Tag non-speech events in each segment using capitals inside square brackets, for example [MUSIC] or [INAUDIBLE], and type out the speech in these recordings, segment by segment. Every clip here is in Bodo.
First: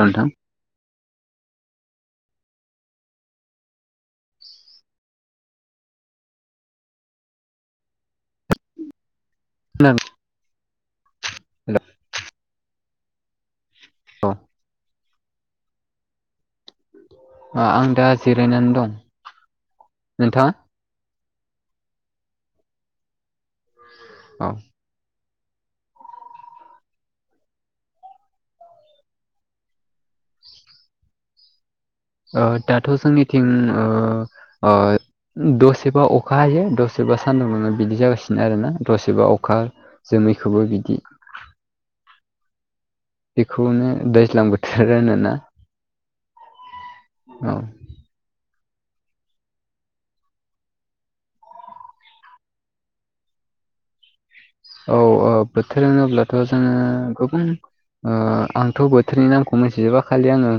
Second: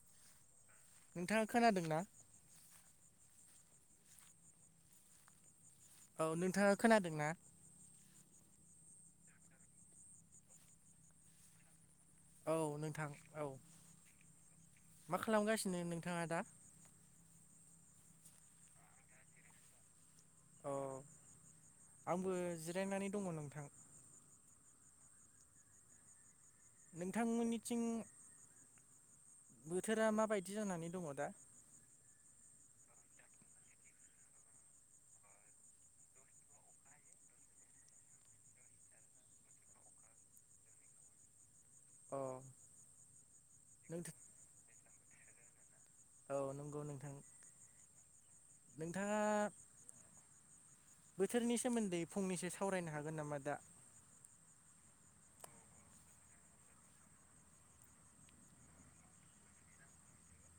नोंथां नोंथाङा खोनादों ना औ नोंथाङा खोनादों ना [UNINTELLIGIBLE] [UNINTELLIGIBLE] औ नोंथां औ [UNINTELLIGIBLE] मा खालामगासिनो नोंथाङा दा आं दा जिरायनानै दं नोंथां अ आंबो जिरायनानै दङ नोंथां औ नोंथांमोननिथिं बोथोरा माबायदि जानानै दङ दा ओ दाथ' जोंनिथिं ओ ओ दसेबा अखा हायो दसेबा सान्दुं मोनो बिदि जागासिनो आरोना दसेबा अखा जोमैखौबो बिदि अ बेखौनो नोंथां दैज्लां बोथोर होनोना औ नंगौ नोंथां औ नोंथाङा बोथोरनि सोमोन्दै फंनैसो सावरायनो हागोन नामा दा औ औ बोथोर होनोब्लाथ' जोङो गोबां ओ आंथ' बोथोरनि नामखौ मोनथिजोबा खालि आङो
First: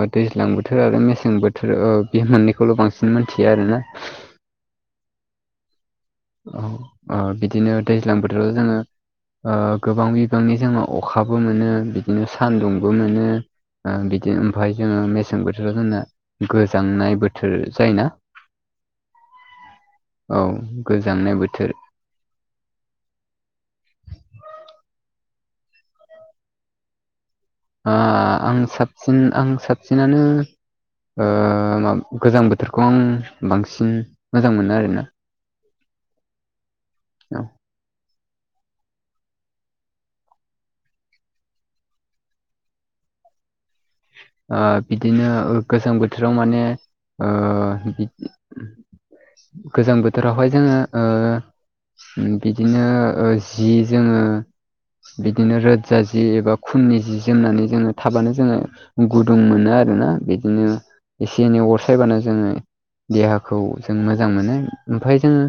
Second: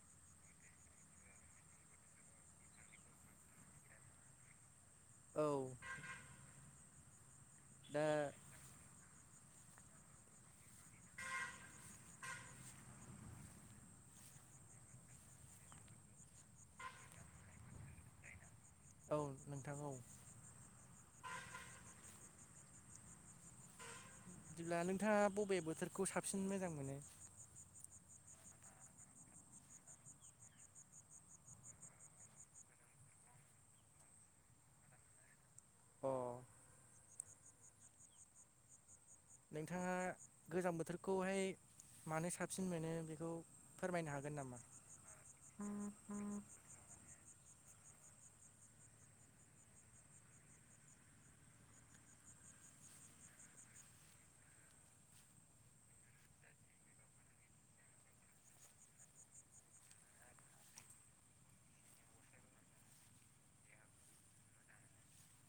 ओ दैज्लां बोथोर आरो मेसें बोथोर ओ बे मोननैखौल' बांसिन मोनथियो आरोना औ औ बिदिनो दा दैज्लां बोथोराव जोङो ओ गोबां बिबांनि जोंङो अखाबो मोनो बिदिनो सान्दुंबो मोनो बिदिनो ओमफफ्राय जोङो मेसें बोथोराव जोंना गोजांनाय बोथोर जायो ना औ नोंथां औ औ गोजांनाय बोथोर बिदिब्ला नोंथाङा बबे बोथोरखौ साबसिन मोजां मोनो आं साबसिन आं साबसिनानो ओ म गोजां बोथोरखौ आं बांसिन मोजां मोनो आरोना अ औ नोंथाङा गोजां बोथोरखौहाय मानो साबसिन मोनो बेखौ फोरमायनो हागोन नामा ओ बिदिनो गोजां बोथोराव माने ओ गोजां बोथोरावहाय जोङो ओ बिदिनो ओ जि जोङो बिदिनो रोजा जि एबा खुननि जि जोमनानै जोङो थाबानो जोङो गुदुं मोनो आरोना बिदिनो एसे एनै अरसायबानो जोङो देहाखौ जों मोजां मोनो ओमफ्राय जोङो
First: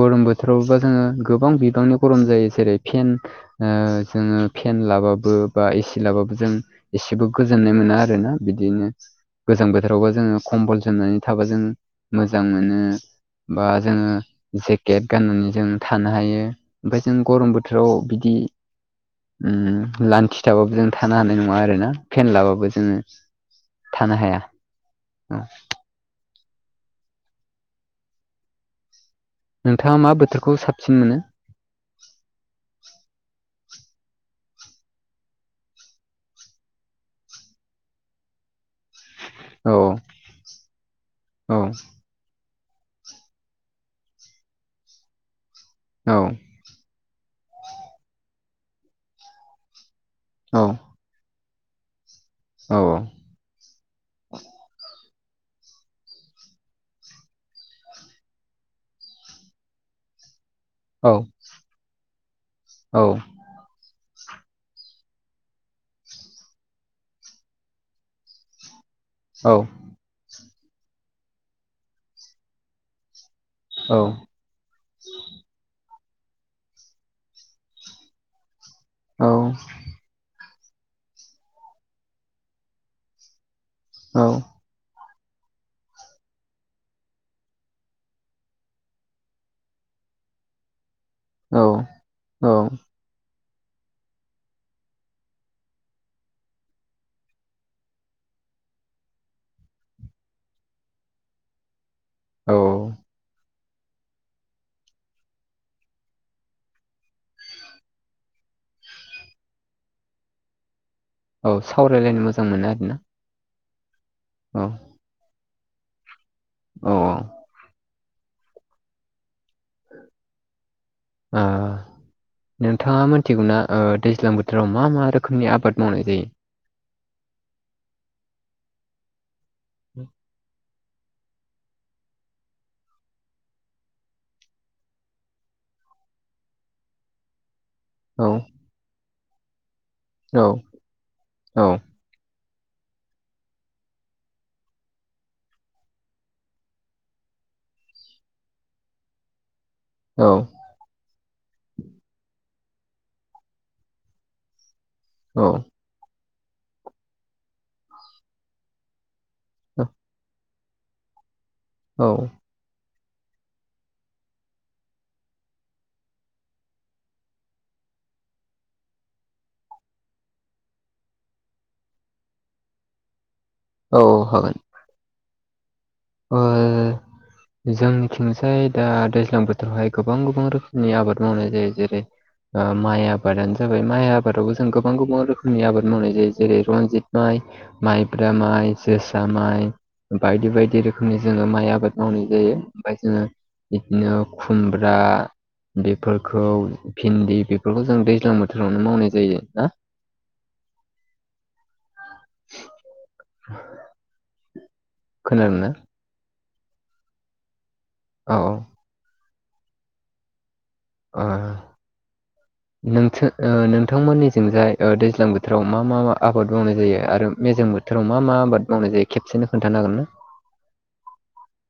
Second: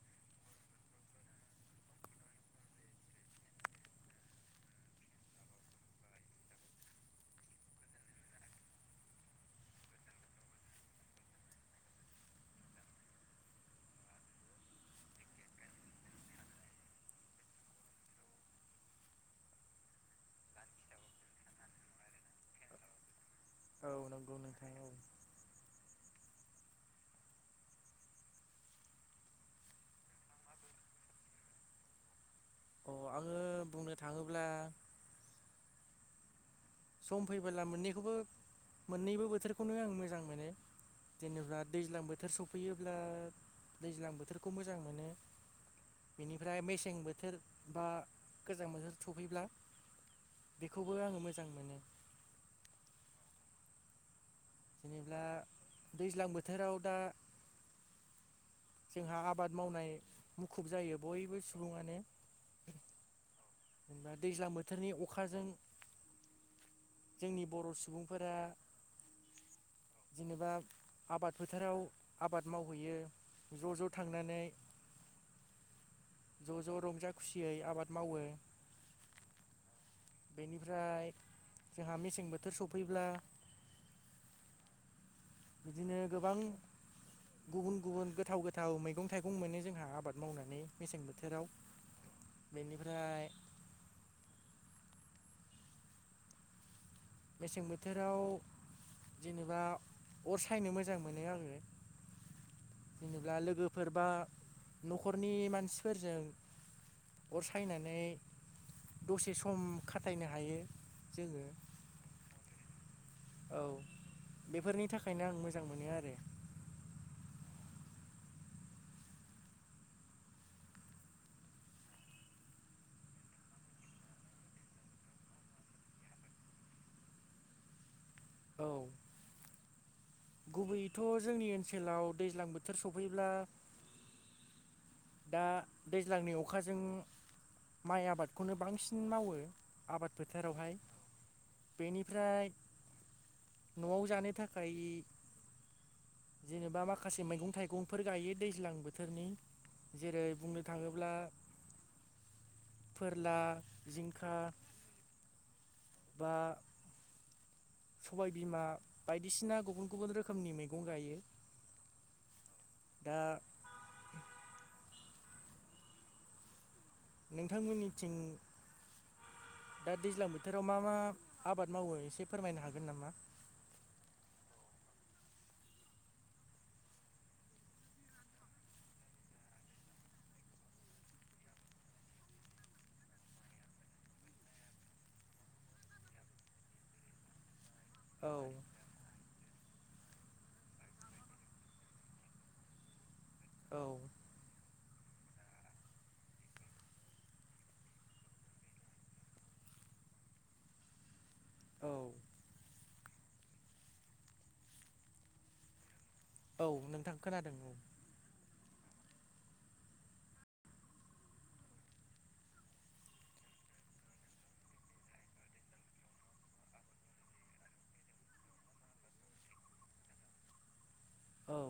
गरम बोथोरावबा जोङो गोबां बिबांनि गरम जायो जेरै फेन ओ जोङो फेन लाबाबो बा एसि लाबाबो जों एसेबो गो गोजोननाय मोना आरोना बिदिनो गोजां बोथोरावबो जोङो कमबल जोमनानै थाबा जों मोजां मोनो बा जोङो जेकेट गाननानै जों थानो हायो ओमफफ्राय जों गरम बोथोराव बिदि लान्थि थाबाबो जों थानो हानाय नङा आरोना फेन लाबाबो जोङो औ थानो नंगौ हाया नोंथां औ औ नोंथाङा मा बोथोरखौ साबसिन मोनो आङो बुंनो थाङोब्ला सम फैबोला मोननैखौबो मोननैबो बोथोरखौनो औ आं मोजां मोनो जेनेबा औ दैज्लां बोथोर बोथोर सफैयोब्ला दैज्लां बोथोरखौ मोजां मोनो औ बेनिफ्राय मेसें बोथोर बा गोजां बोथोर सफैब्ला बेखौ बो आङो मोजां मोनो औ जेनेबा दैज्लां बोथोराव दा जोंहा आबाद मावनाय मुखुब जायो औ बयबो सुबुङानो औ जेनबा दैज्लां बोथोरनि अखाजों जोंनि बर' सुबुंफोरा औ जेनेबा आबाद फोथाराव आबाद मावहैयो ज' ज' थांनानै ज' ज' रंजा खुसियै आबाद मावो औ बेनिफ्राय जोंहा मेसें बोथोर सफैब्ला औ बिदिनो गोबां गुबुन गुबुन गोथाव गोथाव मैगं थाइगं मोनो जोंहा आबाद मावनानै मेसें बोथोराव औ औ बेनिफ्राय मेसें बोथोराव जेनेबा अर सायनो मोजां मोनो आरोङो औ जेनेा लोगोफोर बा न'खरनि मानसिफोरजों अर सायनानै दसे सम खाथायनो हायो जोङो औ सावरायलायनो मोजां मोनो आरोना ना औ बेफोरनि थाखायनो आं मोजां मोनो आरो औ औ नोंथाङा मिथिगौना दैज्लां बोथोराव मा मा रोखोमनि आबाद मावनाय जायो औ औ गुबैयैथ' जोंनि ओनसोलाव दैज्लां बोथोर सफैब्ला दा दैज्लांनि अखाजों माइ औ आबादखौनो बांसिन मावो आबाद औ फोथारावहाय औ बेनि फ्राय न'आव जानो थाखाय जेनेबा माखासे मैगं थाइगंफोर गायो दैज्लां बोथोरनि जेरै औ बुंनो थाङोब्ला फोरला जिंखा औ बा सबायबिमा बायदिसिना गुबुन गुबुन रोखोमनि मैगं गायो औ दा नोंथांमोननिथिं दा दैज्लां बोथोराव मा मा आबाद मावो एसे फोरमायनो हागोन नामा औ हागोन ओ जोंनिथिंसाय दा दैज्लां बोथोरावहाय गोबां गोबां रोखोमनि आबाद मावनाय जायो जेरै माइ आबादानो जाबाय माइ आबादावबो जों गोबां गोबां रोखोमनि आबाद मावनाय जायो जेरै रनजित माइ माइब्रा औ माइ जोसा माइ बायदि बायदि रोखोम रोखोमनि जोङो माइ आबाद मावनाय जायो ओमफ्राय जोङो औ बिदिनो खुमब्रा बेफोरखौ भिन्दि बेफोरखौ जों दैज्लां बोथोरावनो मावनाय जायो ना औ [INAUDIBLE] खोनादों ना औ नोंथां खोनादों औ औ-औ औ नोंस नोंथांमोननिजोंजाय दैज्लां बोथोराव मा मा मा आबाद मावनाय जायो आरो मेजें बोथ फोथाराव मा मा आबाद मावनाय जायो खेबसेनो खोन्थानो हागोन ना औ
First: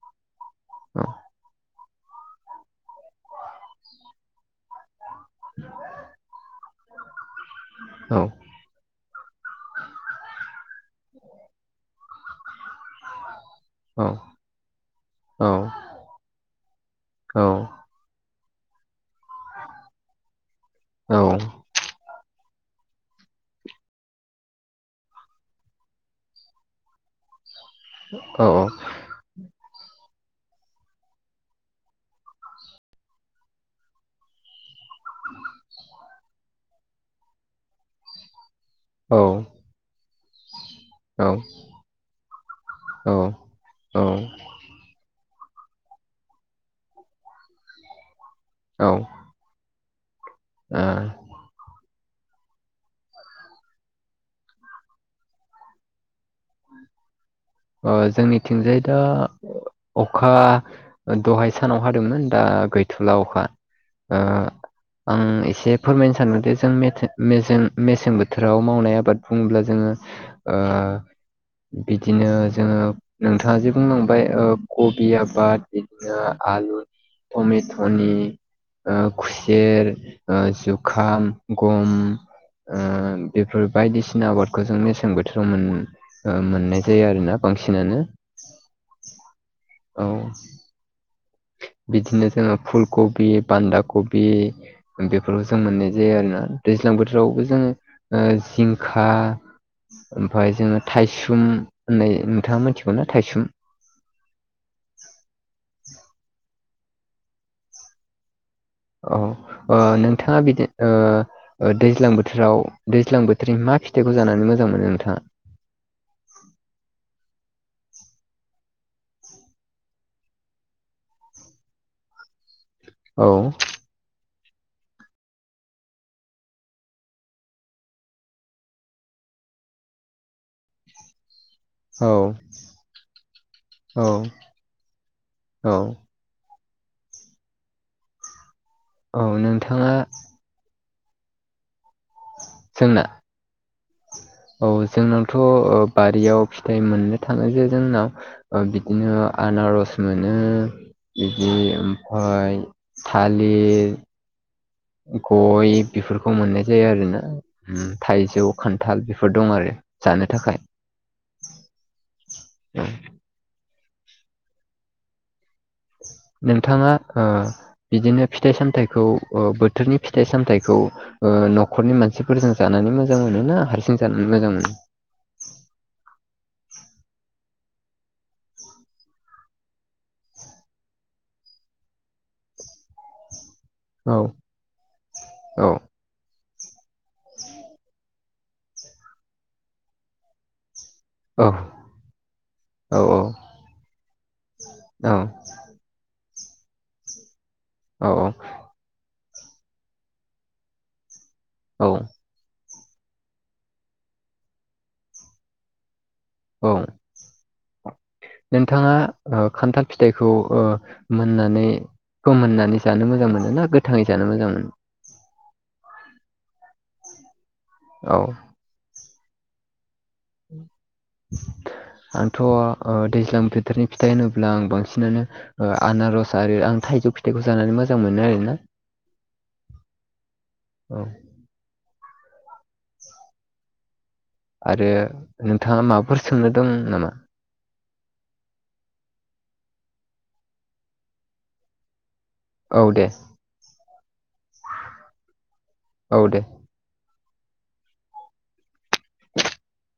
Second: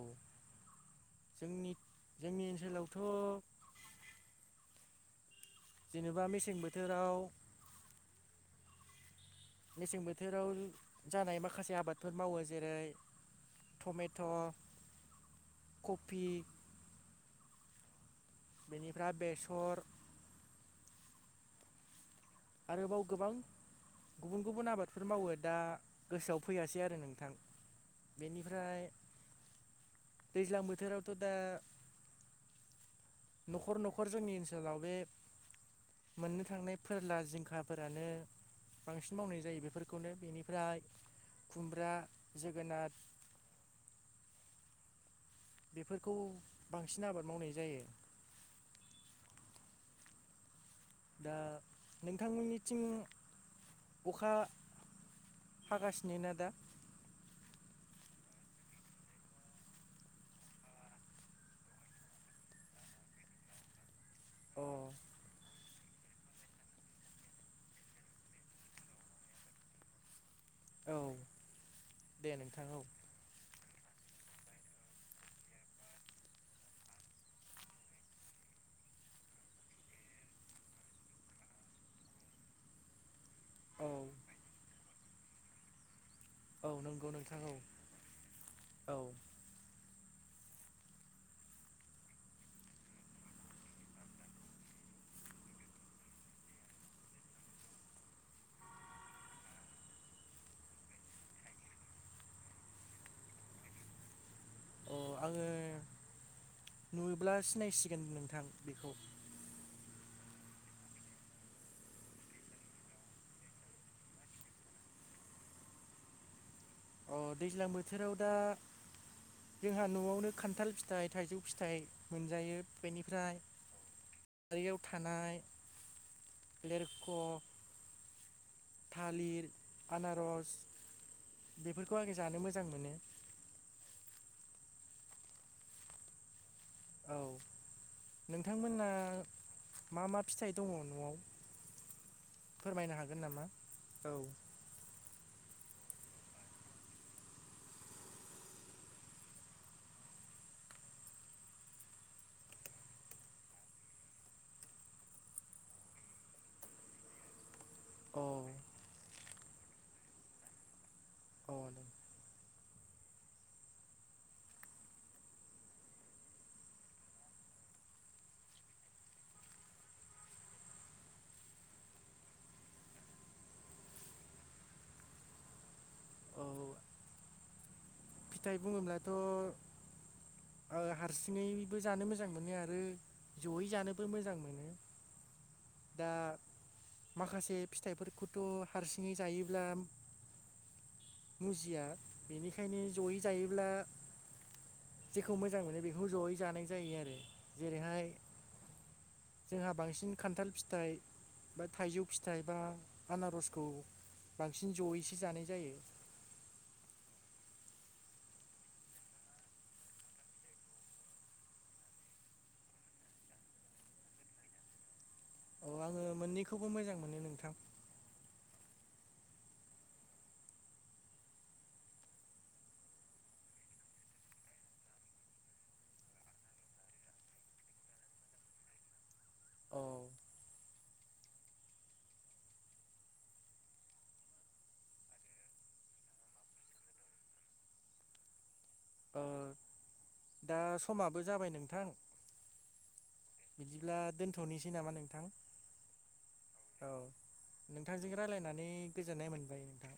जोंनि जोंनि ओनसोलावथ' [INAUDIBLE] जेनेबा मेसें बोथोराव औ मेसें बोथोराव जानाय माखासे आबादफोर मावो जेरै टमेट' औ कफि औ बेनिफ्राय बेसर औ आरोबाव गोबां गुबुन गुबुन आबादफोर मावो दा गोसोआव फैयासै आरो नोंथां औ बेनिफ्राय दैज्लां बोथोरावथ' दा न'खर न'खर जोंनि ओनस सोलाव बे मोननो थांनाय फोरला जिंखाफोरानो बांसिन मावनाय जायो बेफोरखौनो बेनिफ्राय खुमब्रा जोगोनथ बेफोरखौ बांसिन आबाद मावनाय जायो औ [INAUDIBLE] दा नोंथांमोननिथिं अखा हागासिनो ना दा जोंनिथिंजाय दा अखा दहाय सानाव हादोंमोन दा गैथुला अखा अ आं एसे फोरमायनो सानोदि जोंं मेसें बोथोराव मावनाय आबाद बुङोब्ला जोङो ओ औ दे बिदिनो नोंथां जोङो औ नोंथाङा जे बुं नांबाय ओ कबि आबाद बिदिनो ओ आलु तमितनि ओ खुसेर ओ जुखाम गम ओ बेफोर औ बायदिसिना आबादखौ जों मेसें बोथोराव औ मोननाय जायो नंगौ आरोोना नोंथां औ बांसिनानो। औ औ बिदिनो जोङो फुल कबि बान्दा कबि बेफोरखौ जों मोननाय जायो आरोोना दैज्लां बोथोरावबो जोङो ओ जिंखा ओमफफ्राय जोङो थायसुम होननाय नोंथाङा मिथिगौना थाइसुम अ आङो नुयो्ला सिनायसिगोन नोंथां बेखौ औ नोंथाङा बिदिनो ओ दैज्लां बोथोराव दैज्लां बोथोरनि मा फिथाइखौ जानानै मोजां मोनो नोंथाङा? अ दैज्लां बोथोराव दा जोंहा न'आवनो खान्थाल फिथाइ थाइजौ फिथाइ मोनजायो औ बेनिफ्राय बारियाव थानाय लेरख' थालिर आनारस बेफोरखौ औ आङो जानो मोजां मोनो। औ औ औ नोंथांमोना औ नोंथाङा मा मा फिथाइ दङ न'आव फोरमायनो जोंना हागोन नामा औ औ जोंनावथ' बारियाव फिथाइ मोननो थाङो जे जोंनाव बिदिनो आनारस मोनो। बिदि ओमफफ्राय थालिर गय बेफोरखौ मोननाय जायो आरो ना औ थाइजौ खान्थ हथाल बेफोर दं आरो जानो थाखाय। अ [INAUDIBLE] नोंथाङा बिदिनो फिथाइ सामथाइखौ बोथोरनि फिथाइ सामथाइखौ न'खरनि मानसिफोरजों जानानै मोजां मोनोना हारसिं जानानै मोजां मोनो? औ फिथाइ बुङोब्लाथ' हारसिङैबो जानो मोजां मोनो आरो जयै जानो बो औ मोजां मोनो औ दा माखासे फिथाइफोरखौथ' हारसिङै जायोब्ला औ मुजिया बेनिखायनो औ जयै जायोब्ला औ जेखौ मोजां मोनो बेखौ जयै जानाय जायो आरो। जेरैहाय औ जोंहा बांसिन खान्थाल फिथाइ बा औ थाइजौ फिथ फिथाइबा आनारसखौ बांसिन जयैसो जानाय जायो। औ नोंथाङा खान्थाल फिथाइखौ ओ मोननानै फोमोननानै जानो मोजां मोनोना गोथाङै जानो मोजां मोनो? औ आङो मोननैखौबो मोजां मोनो नोंथां। औ आंथ' दैज्लां बोथोरनि फिथाइ होनोब्ला आं बांसिनानो आनारस आरो आं थाइजौ फिथाइखौ जानानै मोजां मोनो आरोना। औ औ आरो नोंथाङा माबाफोर सोंनो दं नामा? दा समाबो जाबाय नोंथां औ दे बिदिब्ला दोनथ'नोसै नामा नोंथां औ दे औ नोंथांजों रायलायनानै गोजोननाय मोनबाय नोंथां